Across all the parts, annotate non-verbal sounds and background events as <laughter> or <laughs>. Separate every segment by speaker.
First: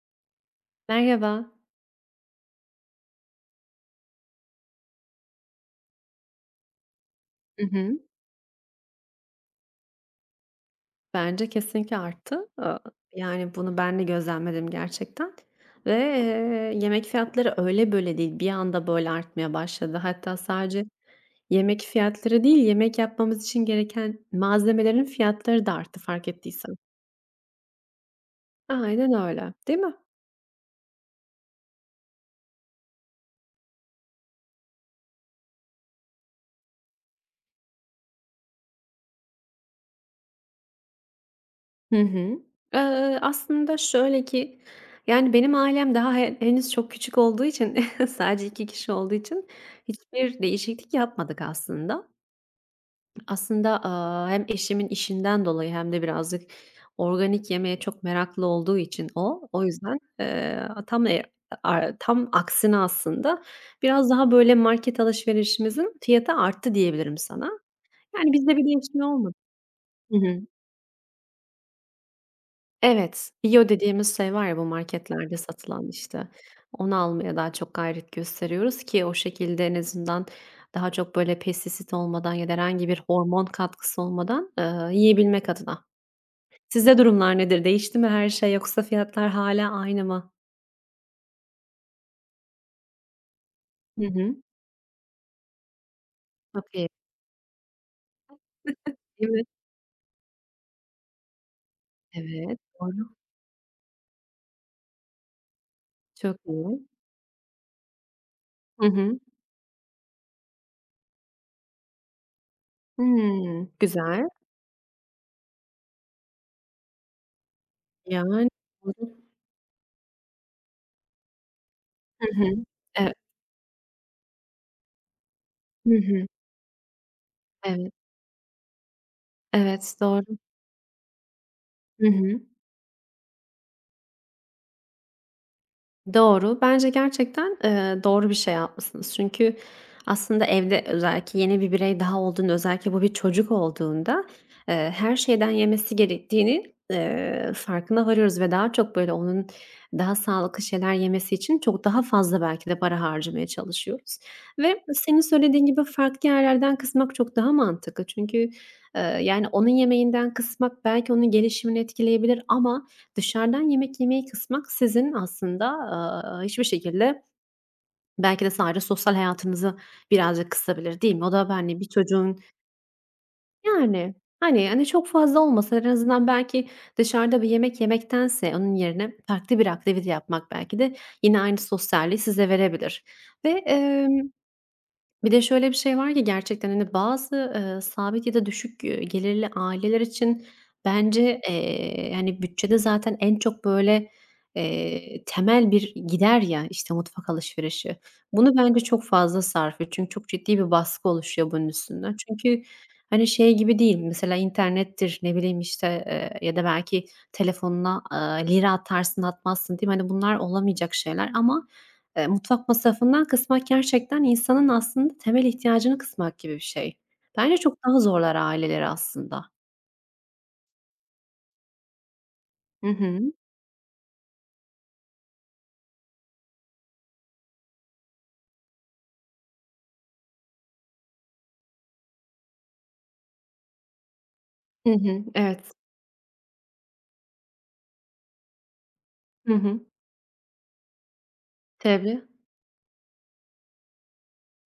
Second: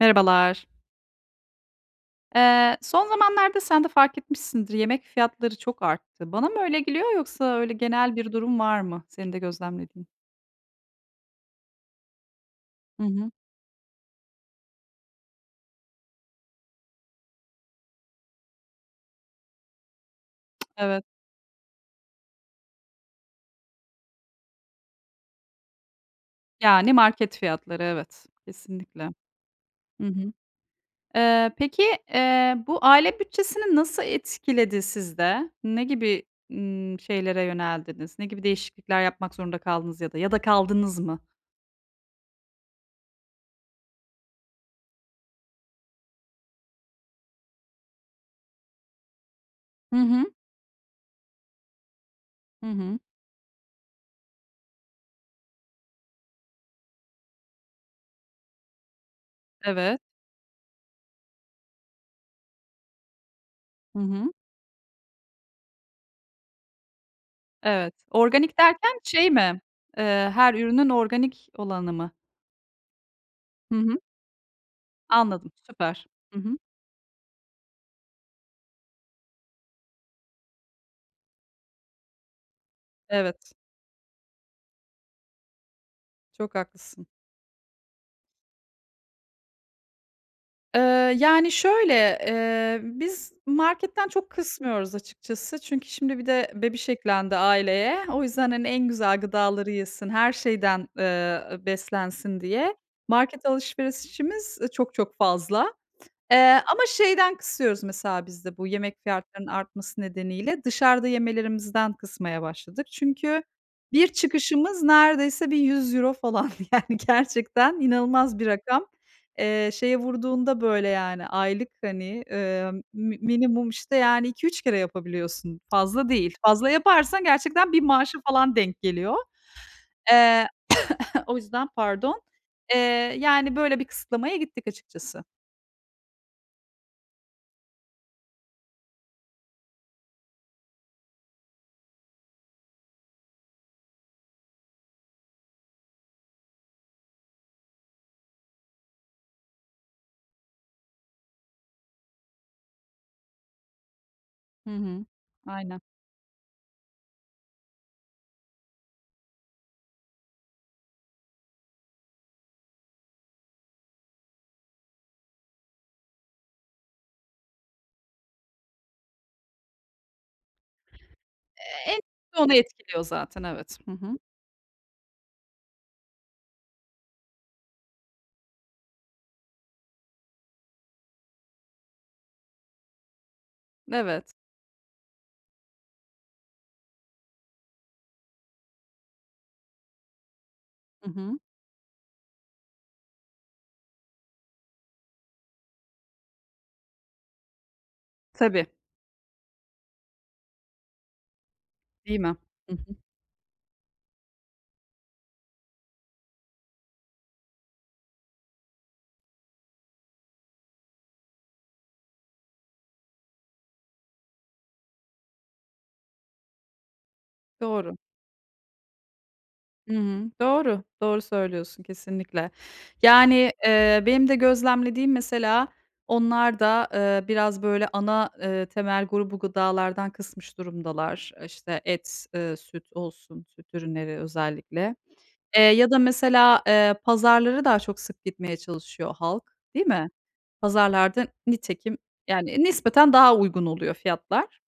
Speaker 1: Merhabalar.
Speaker 2: Merhaba.
Speaker 1: Son zamanlarda sen de fark etmişsindir, yemek fiyatları çok arttı. Bana mı öyle geliyor yoksa
Speaker 2: Hı
Speaker 1: öyle
Speaker 2: hı.
Speaker 1: genel bir durum var mı senin de gözlemlediğin?
Speaker 2: Bence kesinlikle arttı.
Speaker 1: Hı hı.
Speaker 2: Yani, bunu ben de gözlemledim gerçekten ve yemek fiyatları öyle böyle değil, bir anda, böyle, artmaya başladı. Hatta sadece
Speaker 1: Evet.
Speaker 2: yemek fiyatları değil, yemek yapmamız için gereken malzemelerin fiyatları da arttı fark ettiysen.
Speaker 1: Yani market fiyatları, evet. Kesinlikle.
Speaker 2: Aynen öyle, değil mi?
Speaker 1: Hı hı. Peki, bu aile bütçesini nasıl etkiledi sizde? Ne gibi, şeylere yöneldiniz? Ne gibi değişiklikler yapmak zorunda kaldınız ya da kaldınız mı?
Speaker 2: Hı hı. Aslında şöyle ki, yani, benim ailem daha henüz çok küçük olduğu için, <laughs> sadece 2 kişi olduğu için
Speaker 1: Hı hı.
Speaker 2: hiçbir değişiklik yapmadık aslında.
Speaker 1: Hı hı.
Speaker 2: Aslında, hem eşimin işinden dolayı hem de birazcık organik yemeğe çok meraklı olduğu için o yüzden,
Speaker 1: Evet.
Speaker 2: tam e a tam aksine aslında
Speaker 1: Hı
Speaker 2: biraz daha
Speaker 1: hı.
Speaker 2: böyle market alışverişimizin fiyatı arttı diyebilirim sana.
Speaker 1: Evet.
Speaker 2: Yani bizde
Speaker 1: Organik
Speaker 2: bir
Speaker 1: derken
Speaker 2: değişme
Speaker 1: şey
Speaker 2: olmadı.
Speaker 1: mi?
Speaker 2: Hı hı.
Speaker 1: Her ürünün organik olanı mı?
Speaker 2: Evet, bio
Speaker 1: Hı hı.
Speaker 2: dediğimiz şey var ya bu marketlerde
Speaker 1: Anladım,
Speaker 2: satılan
Speaker 1: süper.
Speaker 2: işte,
Speaker 1: Hı hı.
Speaker 2: onu almaya daha çok gayret gösteriyoruz ki o şekilde en azından daha çok böyle pestisit olmadan ya da herhangi bir hormon
Speaker 1: Evet,
Speaker 2: katkısı olmadan, yiyebilmek adına.
Speaker 1: çok
Speaker 2: Sizde
Speaker 1: haklısın.
Speaker 2: durumlar nedir? Değişti mi her şey yoksa fiyatlar hâlâ aynı mı?
Speaker 1: Yani, şöyle, biz
Speaker 2: Hı
Speaker 1: marketten çok
Speaker 2: hı.
Speaker 1: kısmıyoruz açıkçası. Çünkü şimdi bir de
Speaker 2: Çok
Speaker 1: bebiş
Speaker 2: iyi.
Speaker 1: eklendi aileye. O yüzden, hani, en
Speaker 2: <laughs>
Speaker 1: güzel
Speaker 2: Değil mi?
Speaker 1: gıdaları yesin, her şeyden, beslensin
Speaker 2: Evet,
Speaker 1: diye
Speaker 2: doğru.
Speaker 1: market alışverişimiz, çok çok fazla.
Speaker 2: Çok
Speaker 1: Ama
Speaker 2: iyi.
Speaker 1: şeyden kısıyoruz mesela biz de bu
Speaker 2: Hı
Speaker 1: yemek
Speaker 2: hı.
Speaker 1: fiyatlarının artması nedeniyle dışarıda yemelerimizden kısmaya başladık. Çünkü
Speaker 2: Hımm,
Speaker 1: bir
Speaker 2: güzel.
Speaker 1: çıkışımız neredeyse bir 100 euro falan <laughs> yani gerçekten inanılmaz bir
Speaker 2: Yani
Speaker 1: rakam.
Speaker 2: doğru.
Speaker 1: Şeye vurduğunda böyle yani aylık hani,
Speaker 2: Hı hı. Evet.
Speaker 1: minimum işte yani iki üç kere yapabiliyorsun.
Speaker 2: Hı
Speaker 1: Fazla
Speaker 2: hı.
Speaker 1: değil. Fazla yaparsan gerçekten bir
Speaker 2: Evet,
Speaker 1: maaşı falan denk geliyor.
Speaker 2: evet, doğru.
Speaker 1: Eee, <laughs> O yüzden
Speaker 2: Hı
Speaker 1: pardon.
Speaker 2: hı.
Speaker 1: Eee, Yani böyle bir kısıtlamaya gittik açıkçası.
Speaker 2: Doğru. Bence gerçekten, doğru bir şey yapmışsınız. Çünkü aslında evde özellikle yeni bir birey daha olduğunda, özellikle bu bir çocuk olduğunda, her şeyden yemesi gerektiğini, farkına varıyoruz ve daha çok, böyle, onun daha sağlıklı şeyler yemesi için çok daha fazla belki de para harcamaya çalışıyoruz
Speaker 1: Hı
Speaker 2: ve
Speaker 1: hı.
Speaker 2: senin söylediğin
Speaker 1: Aynen.
Speaker 2: gibi farklı yerlerden kısmak çok daha mantıklı. Çünkü, yani, onun yemeğinden kısmak belki onun gelişimini etkileyebilir ama dışarıdan yemek yemeyi kısmak sizin aslında, hiçbir şekilde belki de sadece sosyal hayatınızı birazcık kısabilir, değil mi? O da, hani, bir
Speaker 1: En
Speaker 2: çocuğun.
Speaker 1: çok onu etkiliyor zaten, evet. Hı
Speaker 2: Yani,
Speaker 1: hı.
Speaker 2: hani, çok fazla olmasa en azından belki dışarıda bir yemek yemektense onun yerine farklı bir aktivite yapmak belki de yine aynı sosyalliği size verebilir ve
Speaker 1: Evet.
Speaker 2: bir de şöyle bir şey var ki gerçekten, hani, bazı, sabit ya da düşük, gelirli aileler için
Speaker 1: Hı hı.
Speaker 2: bence, yani, bütçede zaten en çok, böyle, temel bir gider ya, işte, mutfak alışverişi. Bunu
Speaker 1: Tabii,
Speaker 2: bence çok fazla sarf ediyor. Çünkü çok ciddi bir baskı oluşuyor bunun üstünden.
Speaker 1: değil mi?
Speaker 2: Çünkü,
Speaker 1: Hı hı.
Speaker 2: hani, şey gibi değil, mesela internettir, ne bileyim, işte, ya da belki telefonuna, lira atarsın atmazsın değil mi? Hani, bunlar olamayacak şeyler ama mutfak masrafından kısmak gerçekten insanın aslında temel ihtiyacını kısmak gibi bir şey. Bence çok
Speaker 1: Doğru.
Speaker 2: daha zorlar aileleri aslında.
Speaker 1: Hı hı. Doğru, doğru söylüyorsun kesinlikle.
Speaker 2: Hı hı.
Speaker 1: Yani, benim de gözlemlediğim mesela onlar da, biraz böyle ana, temel grubu gıdalardan kısmış durumdalar. İşte et, süt olsun, süt ürünleri
Speaker 2: Hı
Speaker 1: özellikle.
Speaker 2: hı, evet.
Speaker 1: Ya da mesela, pazarlara daha çok sık gitmeye çalışıyor halk,
Speaker 2: Hı hı.
Speaker 1: değil mi? Pazarlarda nitekim
Speaker 2: Tabii.
Speaker 1: yani nispeten daha uygun oluyor fiyatlar.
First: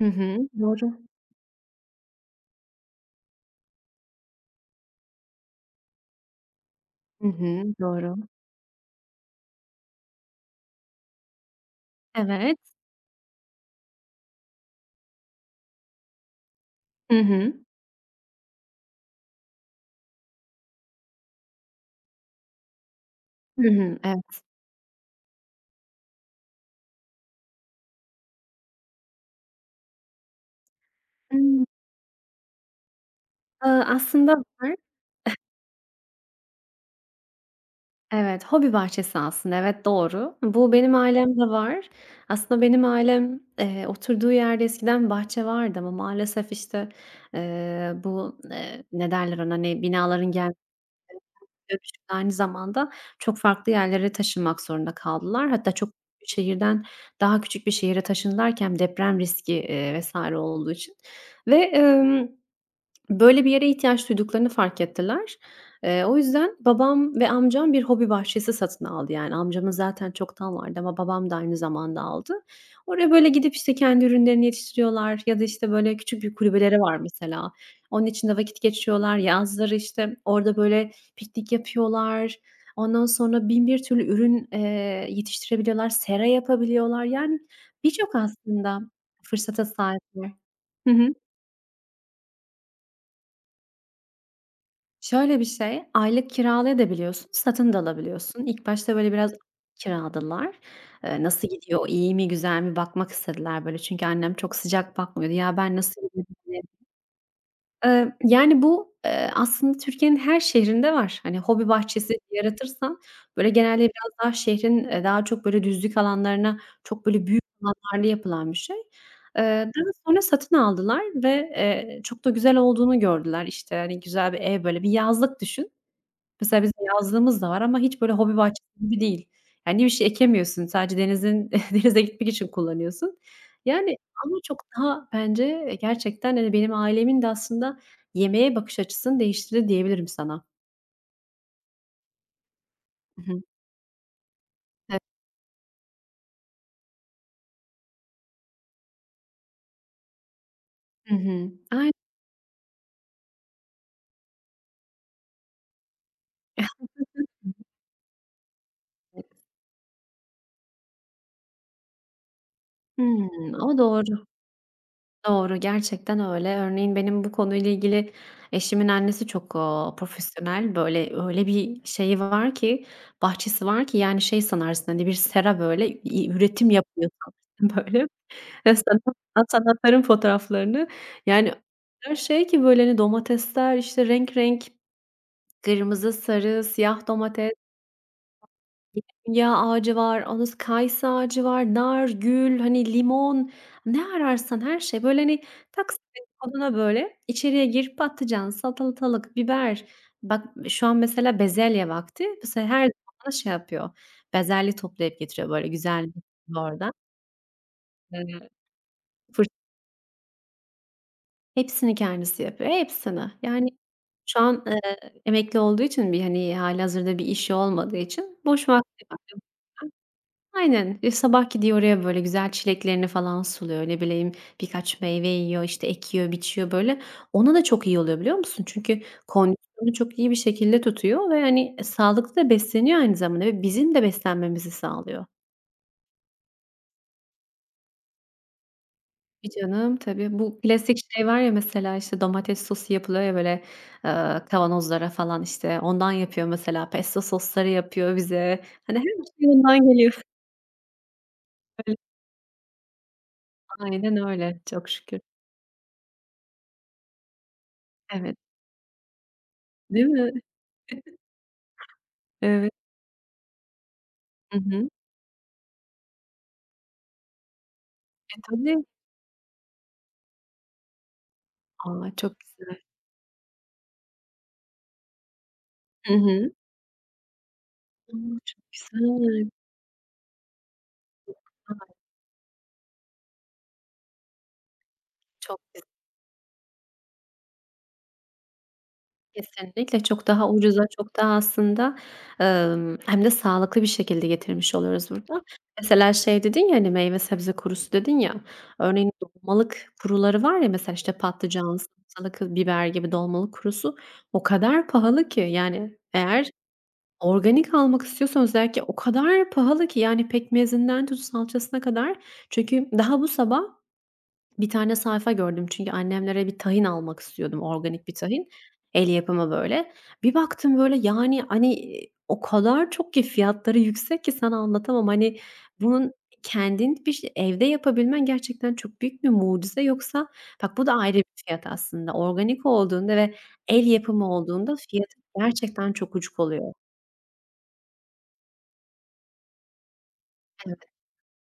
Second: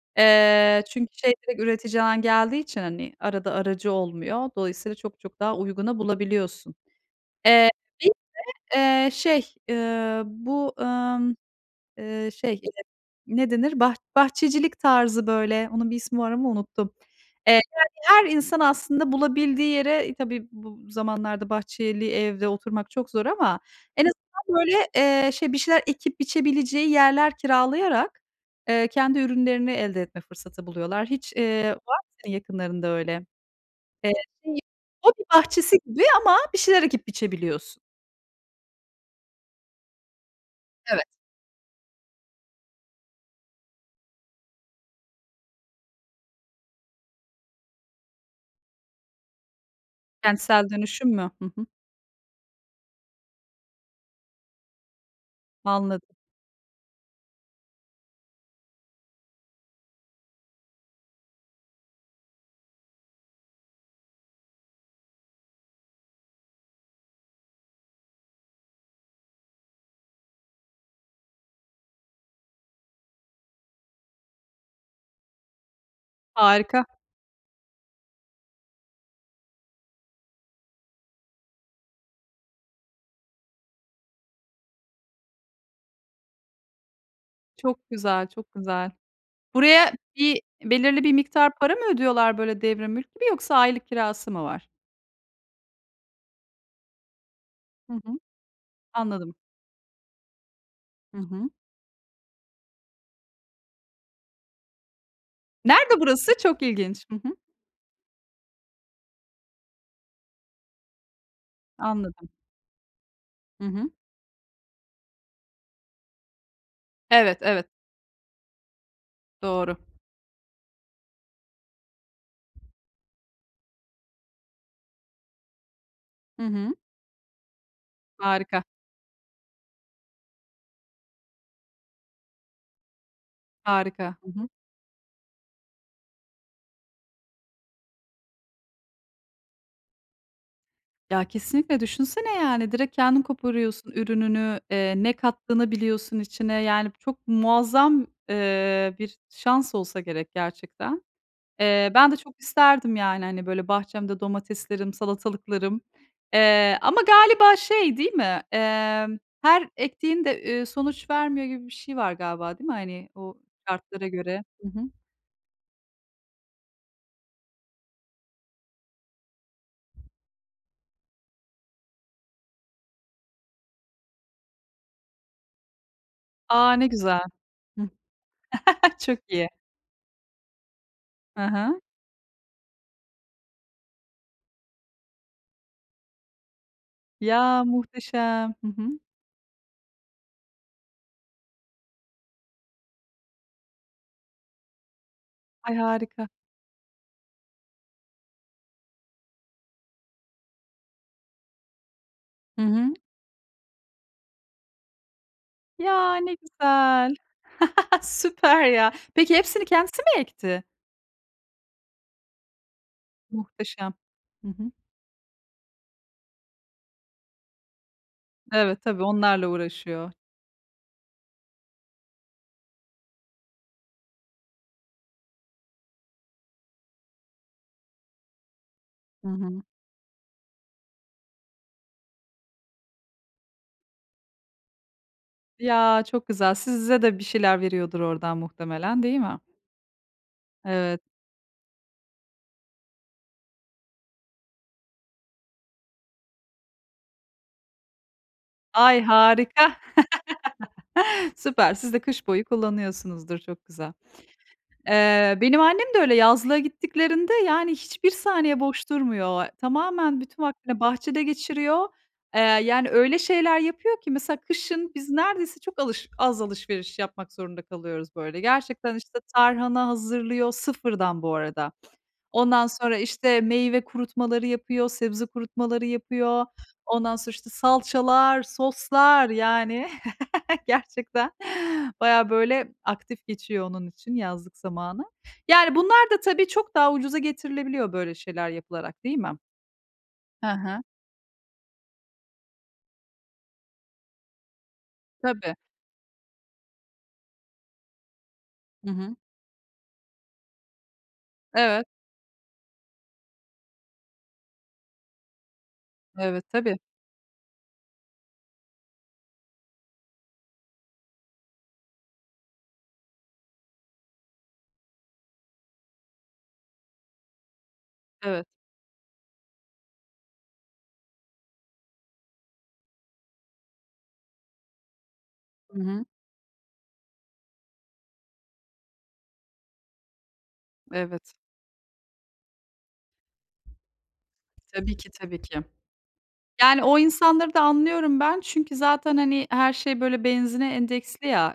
Speaker 2: Hı hı. Doğru.
Speaker 1: Çünkü şey direkt üreticiden geldiği için, hani, arada aracı olmuyor. Dolayısıyla çok çok daha uyguna bulabiliyorsun.
Speaker 2: Hı hı.
Speaker 1: Eee, bir,
Speaker 2: Doğru.
Speaker 1: şey, bu, şey,
Speaker 2: Evet.
Speaker 1: Ne denir? Bahçecilik tarzı böyle, onun bir ismi var ama unuttum.
Speaker 2: Hı hı.
Speaker 1: Yani her insan aslında bulabildiği yere, tabii bu zamanlarda bahçeli evde oturmak çok zor ama
Speaker 2: Hı hı.
Speaker 1: en
Speaker 2: Evet.
Speaker 1: azından böyle, şey bir şeyler ekip biçebileceği yerler kiralayarak, kendi ürünlerini elde etme fırsatı buluyorlar. Hiç,
Speaker 2: Imm,
Speaker 1: var mı senin yakınlarında öyle? Eee,
Speaker 2: aslında
Speaker 1: şey,
Speaker 2: var.
Speaker 1: Hobi bahçesi gibi ama bir şeyler ekip biçebiliyorsun.
Speaker 2: Evet, hobi bahçesi aslında. Evet, doğru. Bu benim
Speaker 1: Evet.
Speaker 2: ailemde var. Aslında benim ailem, oturduğu yerde eskiden bahçe vardı ama maalesef, işte, bu, ne derler ona, hani, binaların gelmesi,
Speaker 1: Kentsel dönüşüm mü? Hı hı,
Speaker 2: dönüşümle aynı zamanda çok farklı yerlere taşınmak zorunda kaldılar. Hatta çok
Speaker 1: anladım.
Speaker 2: büyük bir şehirden daha küçük bir şehire taşındılarken deprem riski, vs. olduğu için ve böyle bir yere ihtiyaç duyduklarını fark ettiler. O yüzden babam ve amcam bir hobi bahçesi satın aldı. Yani amcamın zaten çoktan vardı ama babam da aynı zamanda aldı. Oraya böyle gidip, işte, kendi ürünlerini yetiştiriyorlar ya da, işte, böyle küçük bir kulübeleri
Speaker 1: Harika.
Speaker 2: var mesela. Onun içinde vakit geçiriyorlar. Yazları, işte, orada böyle piknik yapıyorlar. Ondan sonra 1001 türlü ürün, yetiştirebiliyorlar, sera yapabiliyorlar. Yani
Speaker 1: Çok
Speaker 2: birçok
Speaker 1: güzel, çok
Speaker 2: aslında
Speaker 1: güzel.
Speaker 2: fırsata
Speaker 1: Buraya
Speaker 2: sahipler.
Speaker 1: bir belirli bir
Speaker 2: <laughs>
Speaker 1: miktar para mı ödüyorlar böyle devre mülk gibi yoksa aylık kirası mı var?
Speaker 2: Şöyle bir şey, aylık kiralayabiliyorsun, satın da
Speaker 1: Hı hı,
Speaker 2: alabiliyorsun. İlk başta böyle biraz
Speaker 1: anladım.
Speaker 2: kiraladılar.
Speaker 1: Hı
Speaker 2: "Nasıl
Speaker 1: hı.
Speaker 2: gidiyor, iyi mi, güzel mi?" bakmak istediler böyle çünkü annem çok sıcak bakmıyordu. "Ya, ben
Speaker 1: Nerede
Speaker 2: nasıl gidiyor?"
Speaker 1: burası? Çok
Speaker 2: diye.
Speaker 1: ilginç. Hı hı,
Speaker 2: Yani bu, aslında Türkiye'nin her şehrinde var. Hani, hobi bahçesi
Speaker 1: anladım.
Speaker 2: yaratırsan böyle
Speaker 1: Hı
Speaker 2: genelde
Speaker 1: hı.
Speaker 2: biraz daha şehrin, daha çok böyle düzlük alanlarına, çok böyle
Speaker 1: Evet,
Speaker 2: büyük
Speaker 1: evet,
Speaker 2: alanlarda yapılan bir şey.
Speaker 1: doğru.
Speaker 2: Daha sonra satın aldılar ve, çok da güzel olduğunu gördüler. İşte, hani, güzel bir ev, böyle bir yazlık düşün.
Speaker 1: Hı
Speaker 2: Mesela
Speaker 1: hı.
Speaker 2: bizim yazlığımız da var ama hiç böyle hobi
Speaker 1: Harika,
Speaker 2: bahçesi gibi değil. Yani bir şey ekemiyorsun. Sadece <laughs> denize gitmek için kullanıyorsun. Yani
Speaker 1: harika. Hı
Speaker 2: ama
Speaker 1: hı.
Speaker 2: çok daha bence, gerçekten, hani, benim ailemin de aslında yemeğe bakış açısını değiştirdi diyebilirim sana.
Speaker 1: Ya, kesinlikle düşünsene, yani, direkt kendin
Speaker 2: Hı hı.
Speaker 1: koparıyorsun ürününü,
Speaker 2: Evet.
Speaker 1: ne kattığını biliyorsun içine. Yani, çok muazzam, bir şans olsa gerek gerçekten.
Speaker 2: Hı hı. Aynen.
Speaker 1: Ben de çok isterdim yani, hani, böyle, bahçemde domateslerim, salatalıklarım, ama galiba şey değil mi, her ektiğin de, sonuç vermiyor gibi bir şey var galiba değil mi? Hani, o
Speaker 2: Hımm. O
Speaker 1: şartlara
Speaker 2: doğru.
Speaker 1: göre. Hı hı.
Speaker 2: Doğru, gerçekten öyle. Örneğin benim bu konuyla ilgili eşimin annesi çok, profesyonel. Böyle, öyle bir şeyi var ki, bahçesi var ki yani şey sanarsın, hani, bir sera böyle, üretim
Speaker 1: A, ne
Speaker 2: yapıyor
Speaker 1: güzel.
Speaker 2: sanarsın <laughs>
Speaker 1: Hıh.
Speaker 2: böyle.
Speaker 1: <laughs> Çok iyi.
Speaker 2: Sanatların fotoğraflarını
Speaker 1: Hı
Speaker 2: yani
Speaker 1: hı.
Speaker 2: her şey ki böyle, hani, domatesler, işte, renk renk kırmızı, sarı, siyah domates
Speaker 1: Ya, muhteşem. Hı hı.
Speaker 2: ya ağacı var, ondan sonra kayısı ağacı var, nar, gül, hani, limon, ne ararsan her şey. Böyle, hani,
Speaker 1: Ay,
Speaker 2: Taksim'in
Speaker 1: harika.
Speaker 2: koduna böyle içeriye gir, patlıcan, salatalık, biber. Bak şu an mesela bezelye vakti.
Speaker 1: Hı
Speaker 2: Mesela her zaman
Speaker 1: hı.
Speaker 2: bana şey yapıyor, bezelye toplayıp getiriyor böyle güzel
Speaker 1: Ya, ne
Speaker 2: bir oradan.
Speaker 1: güzel. <laughs>
Speaker 2: Eee,
Speaker 1: Süper ya. Peki
Speaker 2: fır
Speaker 1: hepsini kendisi mi ekti?
Speaker 2: hepsini kendisi yapıyor, hepsini. Yani
Speaker 1: Muhteşem.
Speaker 2: şu
Speaker 1: Hı
Speaker 2: an,
Speaker 1: hı.
Speaker 2: emekli olduğu için bir, hani, hâlihazırda bir işi olmadığı için boş
Speaker 1: Evet, tabii
Speaker 2: vakti var.
Speaker 1: onlarla uğraşıyor.
Speaker 2: Aynen. E, sabah gidiyor oraya, böyle, güzel çileklerini falan suluyor. Ne bileyim, birkaç meyve yiyor, işte, ekiyor, biçiyor, böyle. Ona da çok iyi oluyor, biliyor musun? Çünkü
Speaker 1: Hı hı.
Speaker 2: kondisyonunu çok iyi bir şekilde tutuyor ve, hani, e, sağlıklı da besleniyor aynı zamanda ve bizim de beslenmemizi sağlıyor.
Speaker 1: Ya, çok güzel. Size de bir şeyler veriyordur oradan muhtemelen, değil mi?
Speaker 2: Tabii canım, tabii. Bu klasik
Speaker 1: Evet.
Speaker 2: şey var ya, mesela, işte, domates sosu yapılıyor ya, böyle, kavanozlara falan, işte, ondan yapıyor mesela. Pesto sosları yapıyor bize. Hani,
Speaker 1: Ay,
Speaker 2: her şey
Speaker 1: harika.
Speaker 2: ondan geliyor.
Speaker 1: <laughs> Süper. Siz de
Speaker 2: <laughs>
Speaker 1: kış boyu kullanıyorsunuzdur. Çok güzel.
Speaker 2: Aynen öyle, çok şükür.
Speaker 1: Benim annem de öyle yazlığa gittiklerinde, yani, hiçbir
Speaker 2: Evet.
Speaker 1: saniye boş durmuyor.
Speaker 2: Değil
Speaker 1: Tamamen
Speaker 2: mi?
Speaker 1: bütün vaktini bahçede geçiriyor.
Speaker 2: Evet.
Speaker 1: Yani, öyle şeyler yapıyor ki mesela
Speaker 2: Hı hı.
Speaker 1: kışın biz neredeyse çok az alışveriş yapmak zorunda kalıyoruz,
Speaker 2: E,
Speaker 1: böyle.
Speaker 2: tabii.
Speaker 1: Gerçekten, işte, tarhana hazırlıyor, sıfırdan bu arada.
Speaker 2: A, çok
Speaker 1: Ondan
Speaker 2: güzel.
Speaker 1: sonra, işte, meyve kurutmaları yapıyor, sebze kurutmaları
Speaker 2: Hı
Speaker 1: yapıyor.
Speaker 2: hı.
Speaker 1: Ondan sonra, işte,
Speaker 2: A,
Speaker 1: salçalar,
Speaker 2: çok
Speaker 1: soslar,
Speaker 2: güzel.
Speaker 1: yani. <laughs> <laughs> Gerçekten
Speaker 2: A,
Speaker 1: baya böyle, aktif geçiyor onun için yazlık zamanı.
Speaker 2: çok
Speaker 1: Yani,
Speaker 2: güzel.
Speaker 1: bunlar da tabii çok daha ucuza getirilebiliyor böyle şeyler yapılarak, değil mi?
Speaker 2: Kesinlikle çok
Speaker 1: Hı
Speaker 2: daha
Speaker 1: hı.
Speaker 2: ucuza, çok daha aslında, hem de sağlıklı bir şekilde getirmiş oluyoruz burada.
Speaker 1: Tabii.
Speaker 2: Mesela şey dedin ya, hani, meyve sebze kurusu dedin ya,
Speaker 1: Hı
Speaker 2: örneğin
Speaker 1: hı.
Speaker 2: dolmalık kuruları var ya mesela, işte, patlıcan,
Speaker 1: Evet,
Speaker 2: salatalık, biber gibi dolmalık kurusu o kadar pahalı ki, yani,
Speaker 1: evet,
Speaker 2: eğer
Speaker 1: tabii.
Speaker 2: organik almak istiyorsan özellikle o kadar pahalı ki, yani, pekmezinden tut salçasına kadar. Çünkü daha bu sabah bir tane sayfa gördüm çünkü annemlere bir tahin almak istiyordum, organik bir
Speaker 1: Evet.
Speaker 2: tahin, el yapımı böyle. Bir baktım böyle, yani, hani, o kadar çok ki fiyatları yüksek ki sana anlatamam. Hani,
Speaker 1: Hı hı.
Speaker 2: bunun kendin evde yapabilmen gerçekten çok büyük bir mucize. Yoksa bak bu da ayrı bir
Speaker 1: Evet.
Speaker 2: fiyat aslında. Organik olduğunda ve el yapımı olduğunda
Speaker 1: Tabii ki,
Speaker 2: fiyatı
Speaker 1: tabii ki.
Speaker 2: gerçekten çok ucuz oluyor.
Speaker 1: Yani, o insanları da anlıyorum ben. Çünkü zaten, hani, her şey, böyle, benzine
Speaker 2: Evet,
Speaker 1: endeksli ya,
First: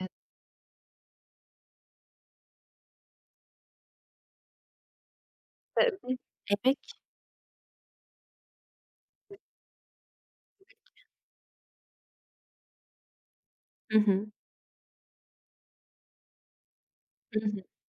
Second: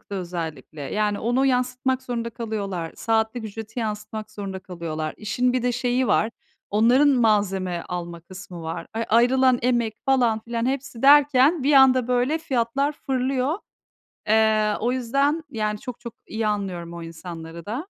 Speaker 2: evet.
Speaker 1: özellikle. Yani, onu yansıtmak zorunda kalıyorlar. Saatlik ücreti yansıtmak zorunda kalıyorlar. İşin bir de şeyi
Speaker 2: Tabii.
Speaker 1: var,
Speaker 2: Emek.
Speaker 1: onların malzeme alma kısmı var. Ayrılan emek falan filan hepsi derken bir anda, böyle, fiyatlar fırlıyor.
Speaker 2: Hı hı.
Speaker 1: O yüzden, yani, çok çok iyi anlıyorum o
Speaker 2: Hı hı.
Speaker 1: insanları da.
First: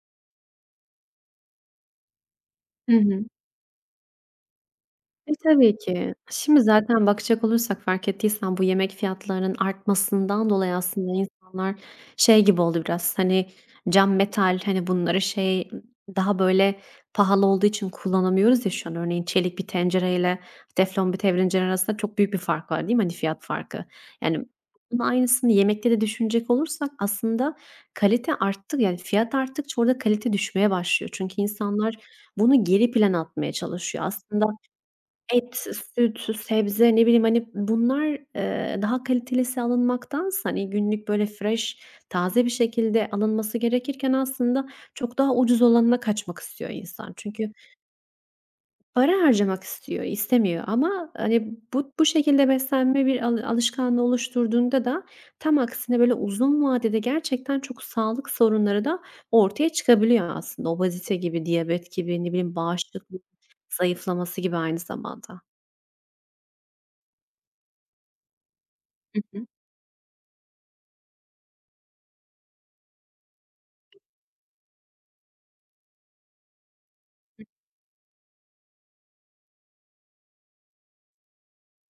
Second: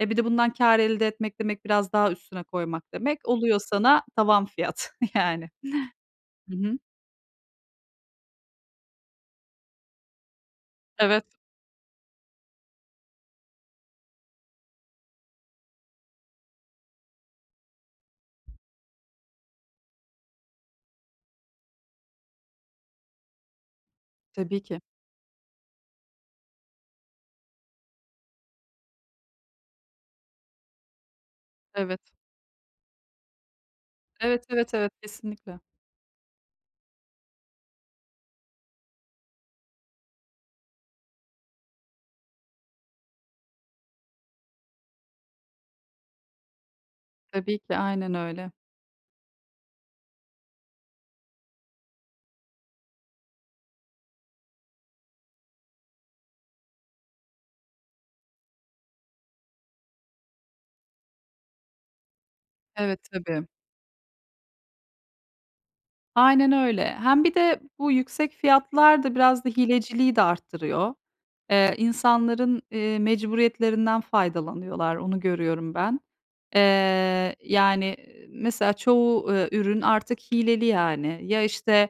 Speaker 1: E, bir de bundan kâr elde etmek demek biraz daha üstüne koymak
Speaker 2: Hı
Speaker 1: demek.
Speaker 2: hı.
Speaker 1: Oluyor sana tavan fiyat <laughs>
Speaker 2: E,
Speaker 1: yani.
Speaker 2: tabii ki.
Speaker 1: Hı
Speaker 2: Şimdi
Speaker 1: hı.
Speaker 2: zaten bakacak olursak fark ettiysen bu yemek fiyatlarının artmasından dolayı aslında
Speaker 1: Evet.
Speaker 2: insanlar şey gibi oldu biraz, hani, cam, metal, hani, bunları şey, daha böyle pahalı olduğu için kullanamıyoruz ya şu an. Örneğin çelik bir tencereyle teflon bir tencere arasında çok büyük bir fark var, değil mi? Hani, fiyat farkı. Yani,
Speaker 1: Tabii ki.
Speaker 2: bunun aynısını yemekte de düşünecek olursak aslında kalite arttık yani fiyat arttıkça orada kalite düşmeye başlıyor. Çünkü insanlar
Speaker 1: Evet.
Speaker 2: bunu geri plana atmaya çalışıyor.
Speaker 1: Evet,
Speaker 2: Aslında
Speaker 1: evet, evet,
Speaker 2: et,
Speaker 1: kesinlikle.
Speaker 2: süt, sebze, ne bileyim, hani, bunlar, daha kalitelisi alınmaktansa, hani, günlük böyle fresh, taze bir şekilde alınması gerekirken aslında çok daha ucuz olanına kaçmak istiyor insan. Çünkü
Speaker 1: Tabii ki, aynen öyle.
Speaker 2: para harcamak istiyor, istemiyor ama, hani, bu şekilde beslenme bir alışkanlığı oluşturduğunda da tam aksine böyle uzun vadede gerçekten çok sağlık sorunları da ortaya çıkabiliyor aslında. Obezite gibi, diyabet gibi, ne bileyim,
Speaker 1: Evet,
Speaker 2: bağışıklık
Speaker 1: tabii.
Speaker 2: zayıflaması gibi aynı zamanda.
Speaker 1: Aynen öyle. Hem bir de bu yüksek fiyatlar da
Speaker 2: Hı
Speaker 1: biraz da hileciliği de arttırıyor. İnsanların, mecburiyetlerinden faydalanıyorlar, onu görüyorum ben. Yani, mesela çoğu, ürün artık hileli yani. Ya, işte,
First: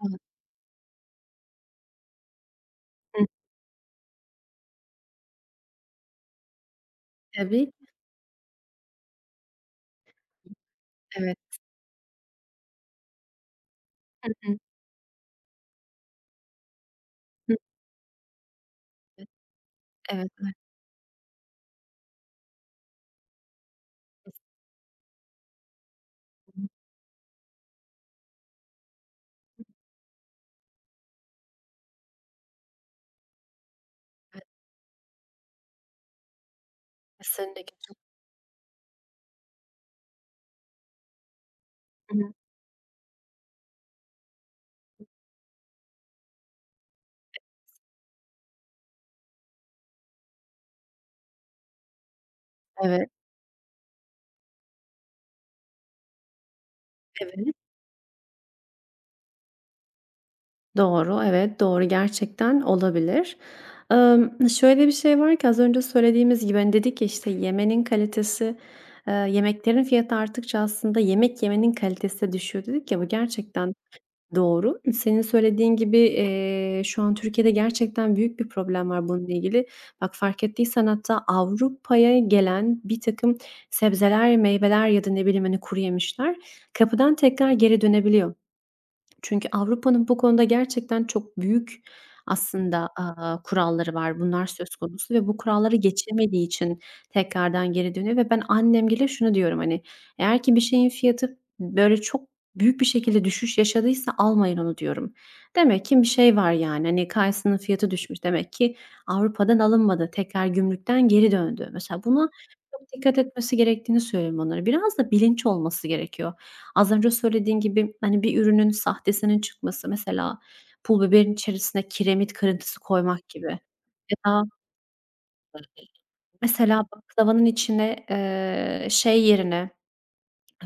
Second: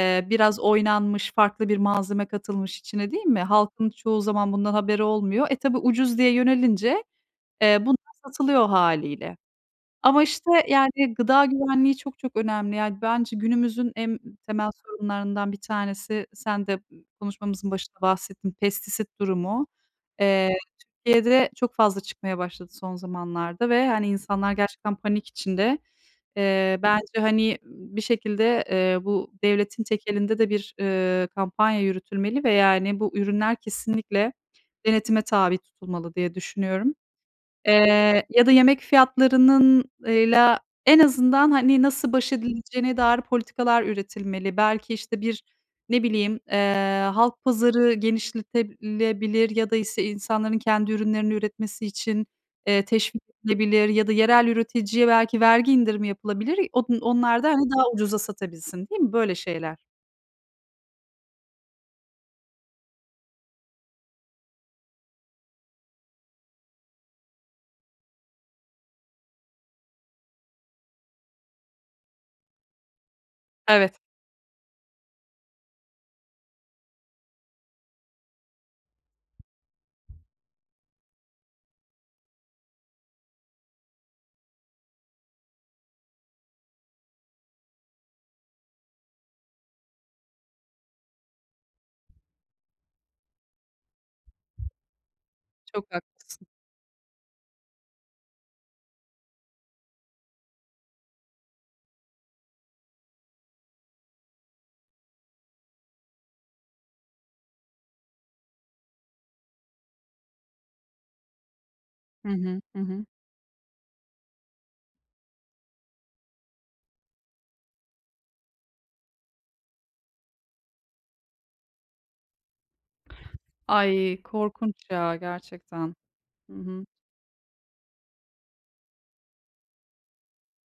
Speaker 2: hı.
Speaker 1: biraz oynanmış, farklı bir malzeme katılmış içine, değil
Speaker 2: Hı,
Speaker 1: mi? Halkın çoğu zaman bundan haberi olmuyor. E, tabii ucuz diye yönelince
Speaker 2: tabii ki.
Speaker 1: Bunlar satılıyor hâliyle. Ama, işte, yani,
Speaker 2: Evet.
Speaker 1: gıda güvenliği çok çok önemli. Yani, bence günümüzün en
Speaker 2: Hı hı.
Speaker 1: temel sorunlarından bir tanesi, sen de
Speaker 2: Hı
Speaker 1: konuşmamızın başında bahsettin, pestisit
Speaker 2: hı.
Speaker 1: durumu.
Speaker 2: Evet, evet,
Speaker 1: Eee, Türkiye'de çok fazla çıkmaya başladı son zamanlarda ve, hani, insanlar gerçekten panik içinde.
Speaker 2: kesinlikle.
Speaker 1: Bence, hani, bir şekilde, bu devletin tek de bir, kampanya yürütülmeli ve, yani, bu ürünler kesinlikle
Speaker 2: Evet,
Speaker 1: denetime tabi tutulmalı diye düşünüyorum.
Speaker 2: kesinlikle. Çok.
Speaker 1: Ya da yemek fiyatlarının la en azından, hani, nasıl
Speaker 2: Hı
Speaker 1: baş
Speaker 2: hı.
Speaker 1: edileceğine dair politikalar üretilmeli. Belki, işte, bir, ne bileyim, halk pazarı genişletilebilir ya da, işte, insanların kendi ürünlerini üretmesi için,
Speaker 2: Evet,
Speaker 1: teşvik edilebilir ya da yerel üreticiye belki vergi indirimi yapılabilir.
Speaker 2: evet.
Speaker 1: Onlar da, hani, daha ucuza satabilsin, değil mi? Böyle şeyler.
Speaker 2: Doğru, evet, doğru. Gerçekten olabilir. Şöyle bir şey var ki az önce söylediğimiz gibi, hani, dedik ya, işte, yemenin kalitesi, yemeklerin fiyatı arttıkça aslında yemek yemenin kalitesi de düşüyor dedik ya, bu gerçekten
Speaker 1: Evet,
Speaker 2: doğru. Senin söylediğin gibi, şu an Türkiye'de gerçekten büyük bir problem var bununla ilgili. Bak, fark ettiysen hatta Avrupa'ya gelen bir takım sebzeler, meyveler ya da ne bileyim, hani, kuru yemişler kapıdan tekrar geri dönebiliyor. Çünkü Avrupa'nın bu konuda gerçekten çok büyük aslında, kuralları var. Bunlar söz konusu ve bu kuralları
Speaker 1: çok haklısın.
Speaker 2: geçemediği için tekrardan geri dönüyor ve ben annemgile şunu diyorum, hani, eğer ki bir şeyin fiyatı böyle çok büyük bir şekilde düşüş yaşadıysa almayın onu diyorum. Demek ki bir şey var yani, hani, kayısının fiyatı düşmüş. Demek ki Avrupa'dan alınmadı. Tekrar gümrükten geri döndü. Mesela buna
Speaker 1: Hı hı.
Speaker 2: çok
Speaker 1: Hı hı.
Speaker 2: dikkat etmesi gerektiğini söylüyorum onlara. Biraz da bilinç olması gerekiyor. Az önce söylediğin gibi, hani, bir ürünün sahtesinin çıkması, mesela pul biberin içerisine kiremit kırıntısı koymak gibi ya
Speaker 1: Ay,
Speaker 2: da
Speaker 1: korkunç ya gerçekten. Hı hı.
Speaker 2: mesela baklavanın içine, şey yerine,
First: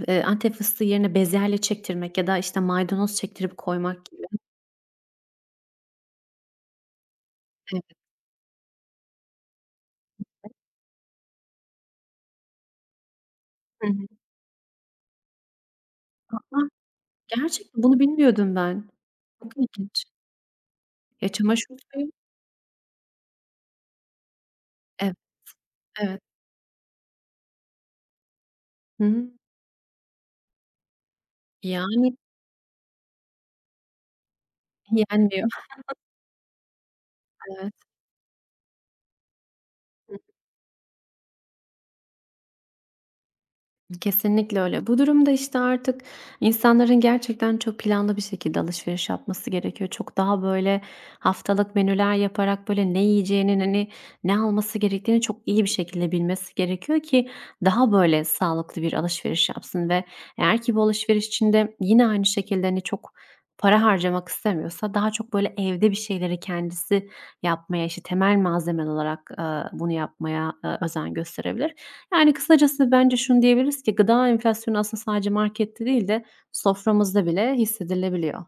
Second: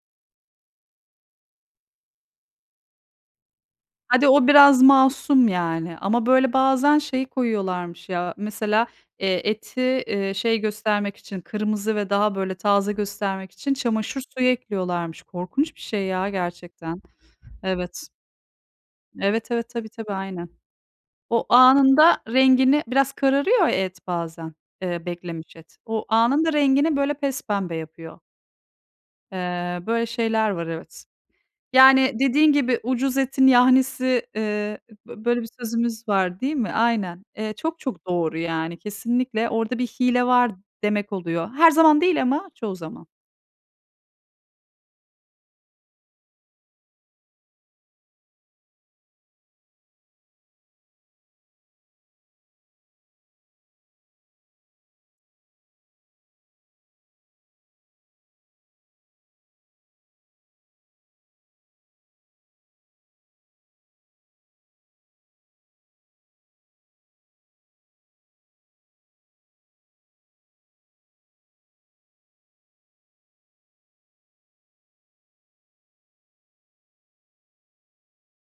Speaker 2: Antep fıstığı yerine bezelye çektirmek ya da, işte, maydanoz çektirip koymak gibi.
Speaker 1: Hadi o biraz masum yani ama böyle bazen şey
Speaker 2: Evet.
Speaker 1: koyuyorlarmış ya, mesela, eti, şey göstermek için, kırmızı ve daha böyle taze göstermek için
Speaker 2: Hı hı.
Speaker 1: çamaşır suyu ekliyorlarmış. Korkunç bir şey ya
Speaker 2: A!
Speaker 1: gerçekten.
Speaker 2: Gerçekten bunu
Speaker 1: Evet.
Speaker 2: bilmiyordum ben.
Speaker 1: Evet,
Speaker 2: Çok
Speaker 1: evet, tabii,
Speaker 2: ilginç.
Speaker 1: tabii, aynen.
Speaker 2: Ya,
Speaker 1: O
Speaker 2: çamaşır suyu.
Speaker 1: anında rengini biraz kararıyor ya et bazen,
Speaker 2: Evet,
Speaker 1: beklemiş et. O
Speaker 2: evet.
Speaker 1: anında rengini böyle pespembe yapıyor.
Speaker 2: Hı hı.
Speaker 1: Böyle şeyler var, evet. Yani,
Speaker 2: Yani,
Speaker 1: dediğin gibi, "Ucuz etin yahnisi" bö böyle bir
Speaker 2: yenmiyor.
Speaker 1: sözümüz var, değil mi? Aynen. Çok
Speaker 2: <laughs>
Speaker 1: çok doğru, yani, kesinlikle. Orada bir
Speaker 2: Evet.
Speaker 1: hile var demek oluyor. Her zaman değil ama çoğu zaman.
Speaker 2: Kesinlikle öyle. Bu durumda, işte, artık insanların gerçekten çok planlı bir şekilde alışveriş yapması gerekiyor. Çok daha, böyle, haftalık menüler yaparak, böyle, ne yiyeceğinin, hani, ne alması gerektiğini çok iyi bir şekilde bilmesi gerekiyor ki daha, böyle, sağlıklı bir alışveriş yapsın ve eğer ki bu alışveriş içinde yine aynı şekilde, hani, çok para harcamak istemiyorsa daha çok, böyle, evde bir şeyleri kendisi yapmaya, işte, temel malzemeli olarak, bunu yapmaya, özen gösterebilir. Yani, kısacası bence şunu diyebiliriz ki gıda enflasyonu aslında sadece markette değil de soframızda bile hissedilebiliyor.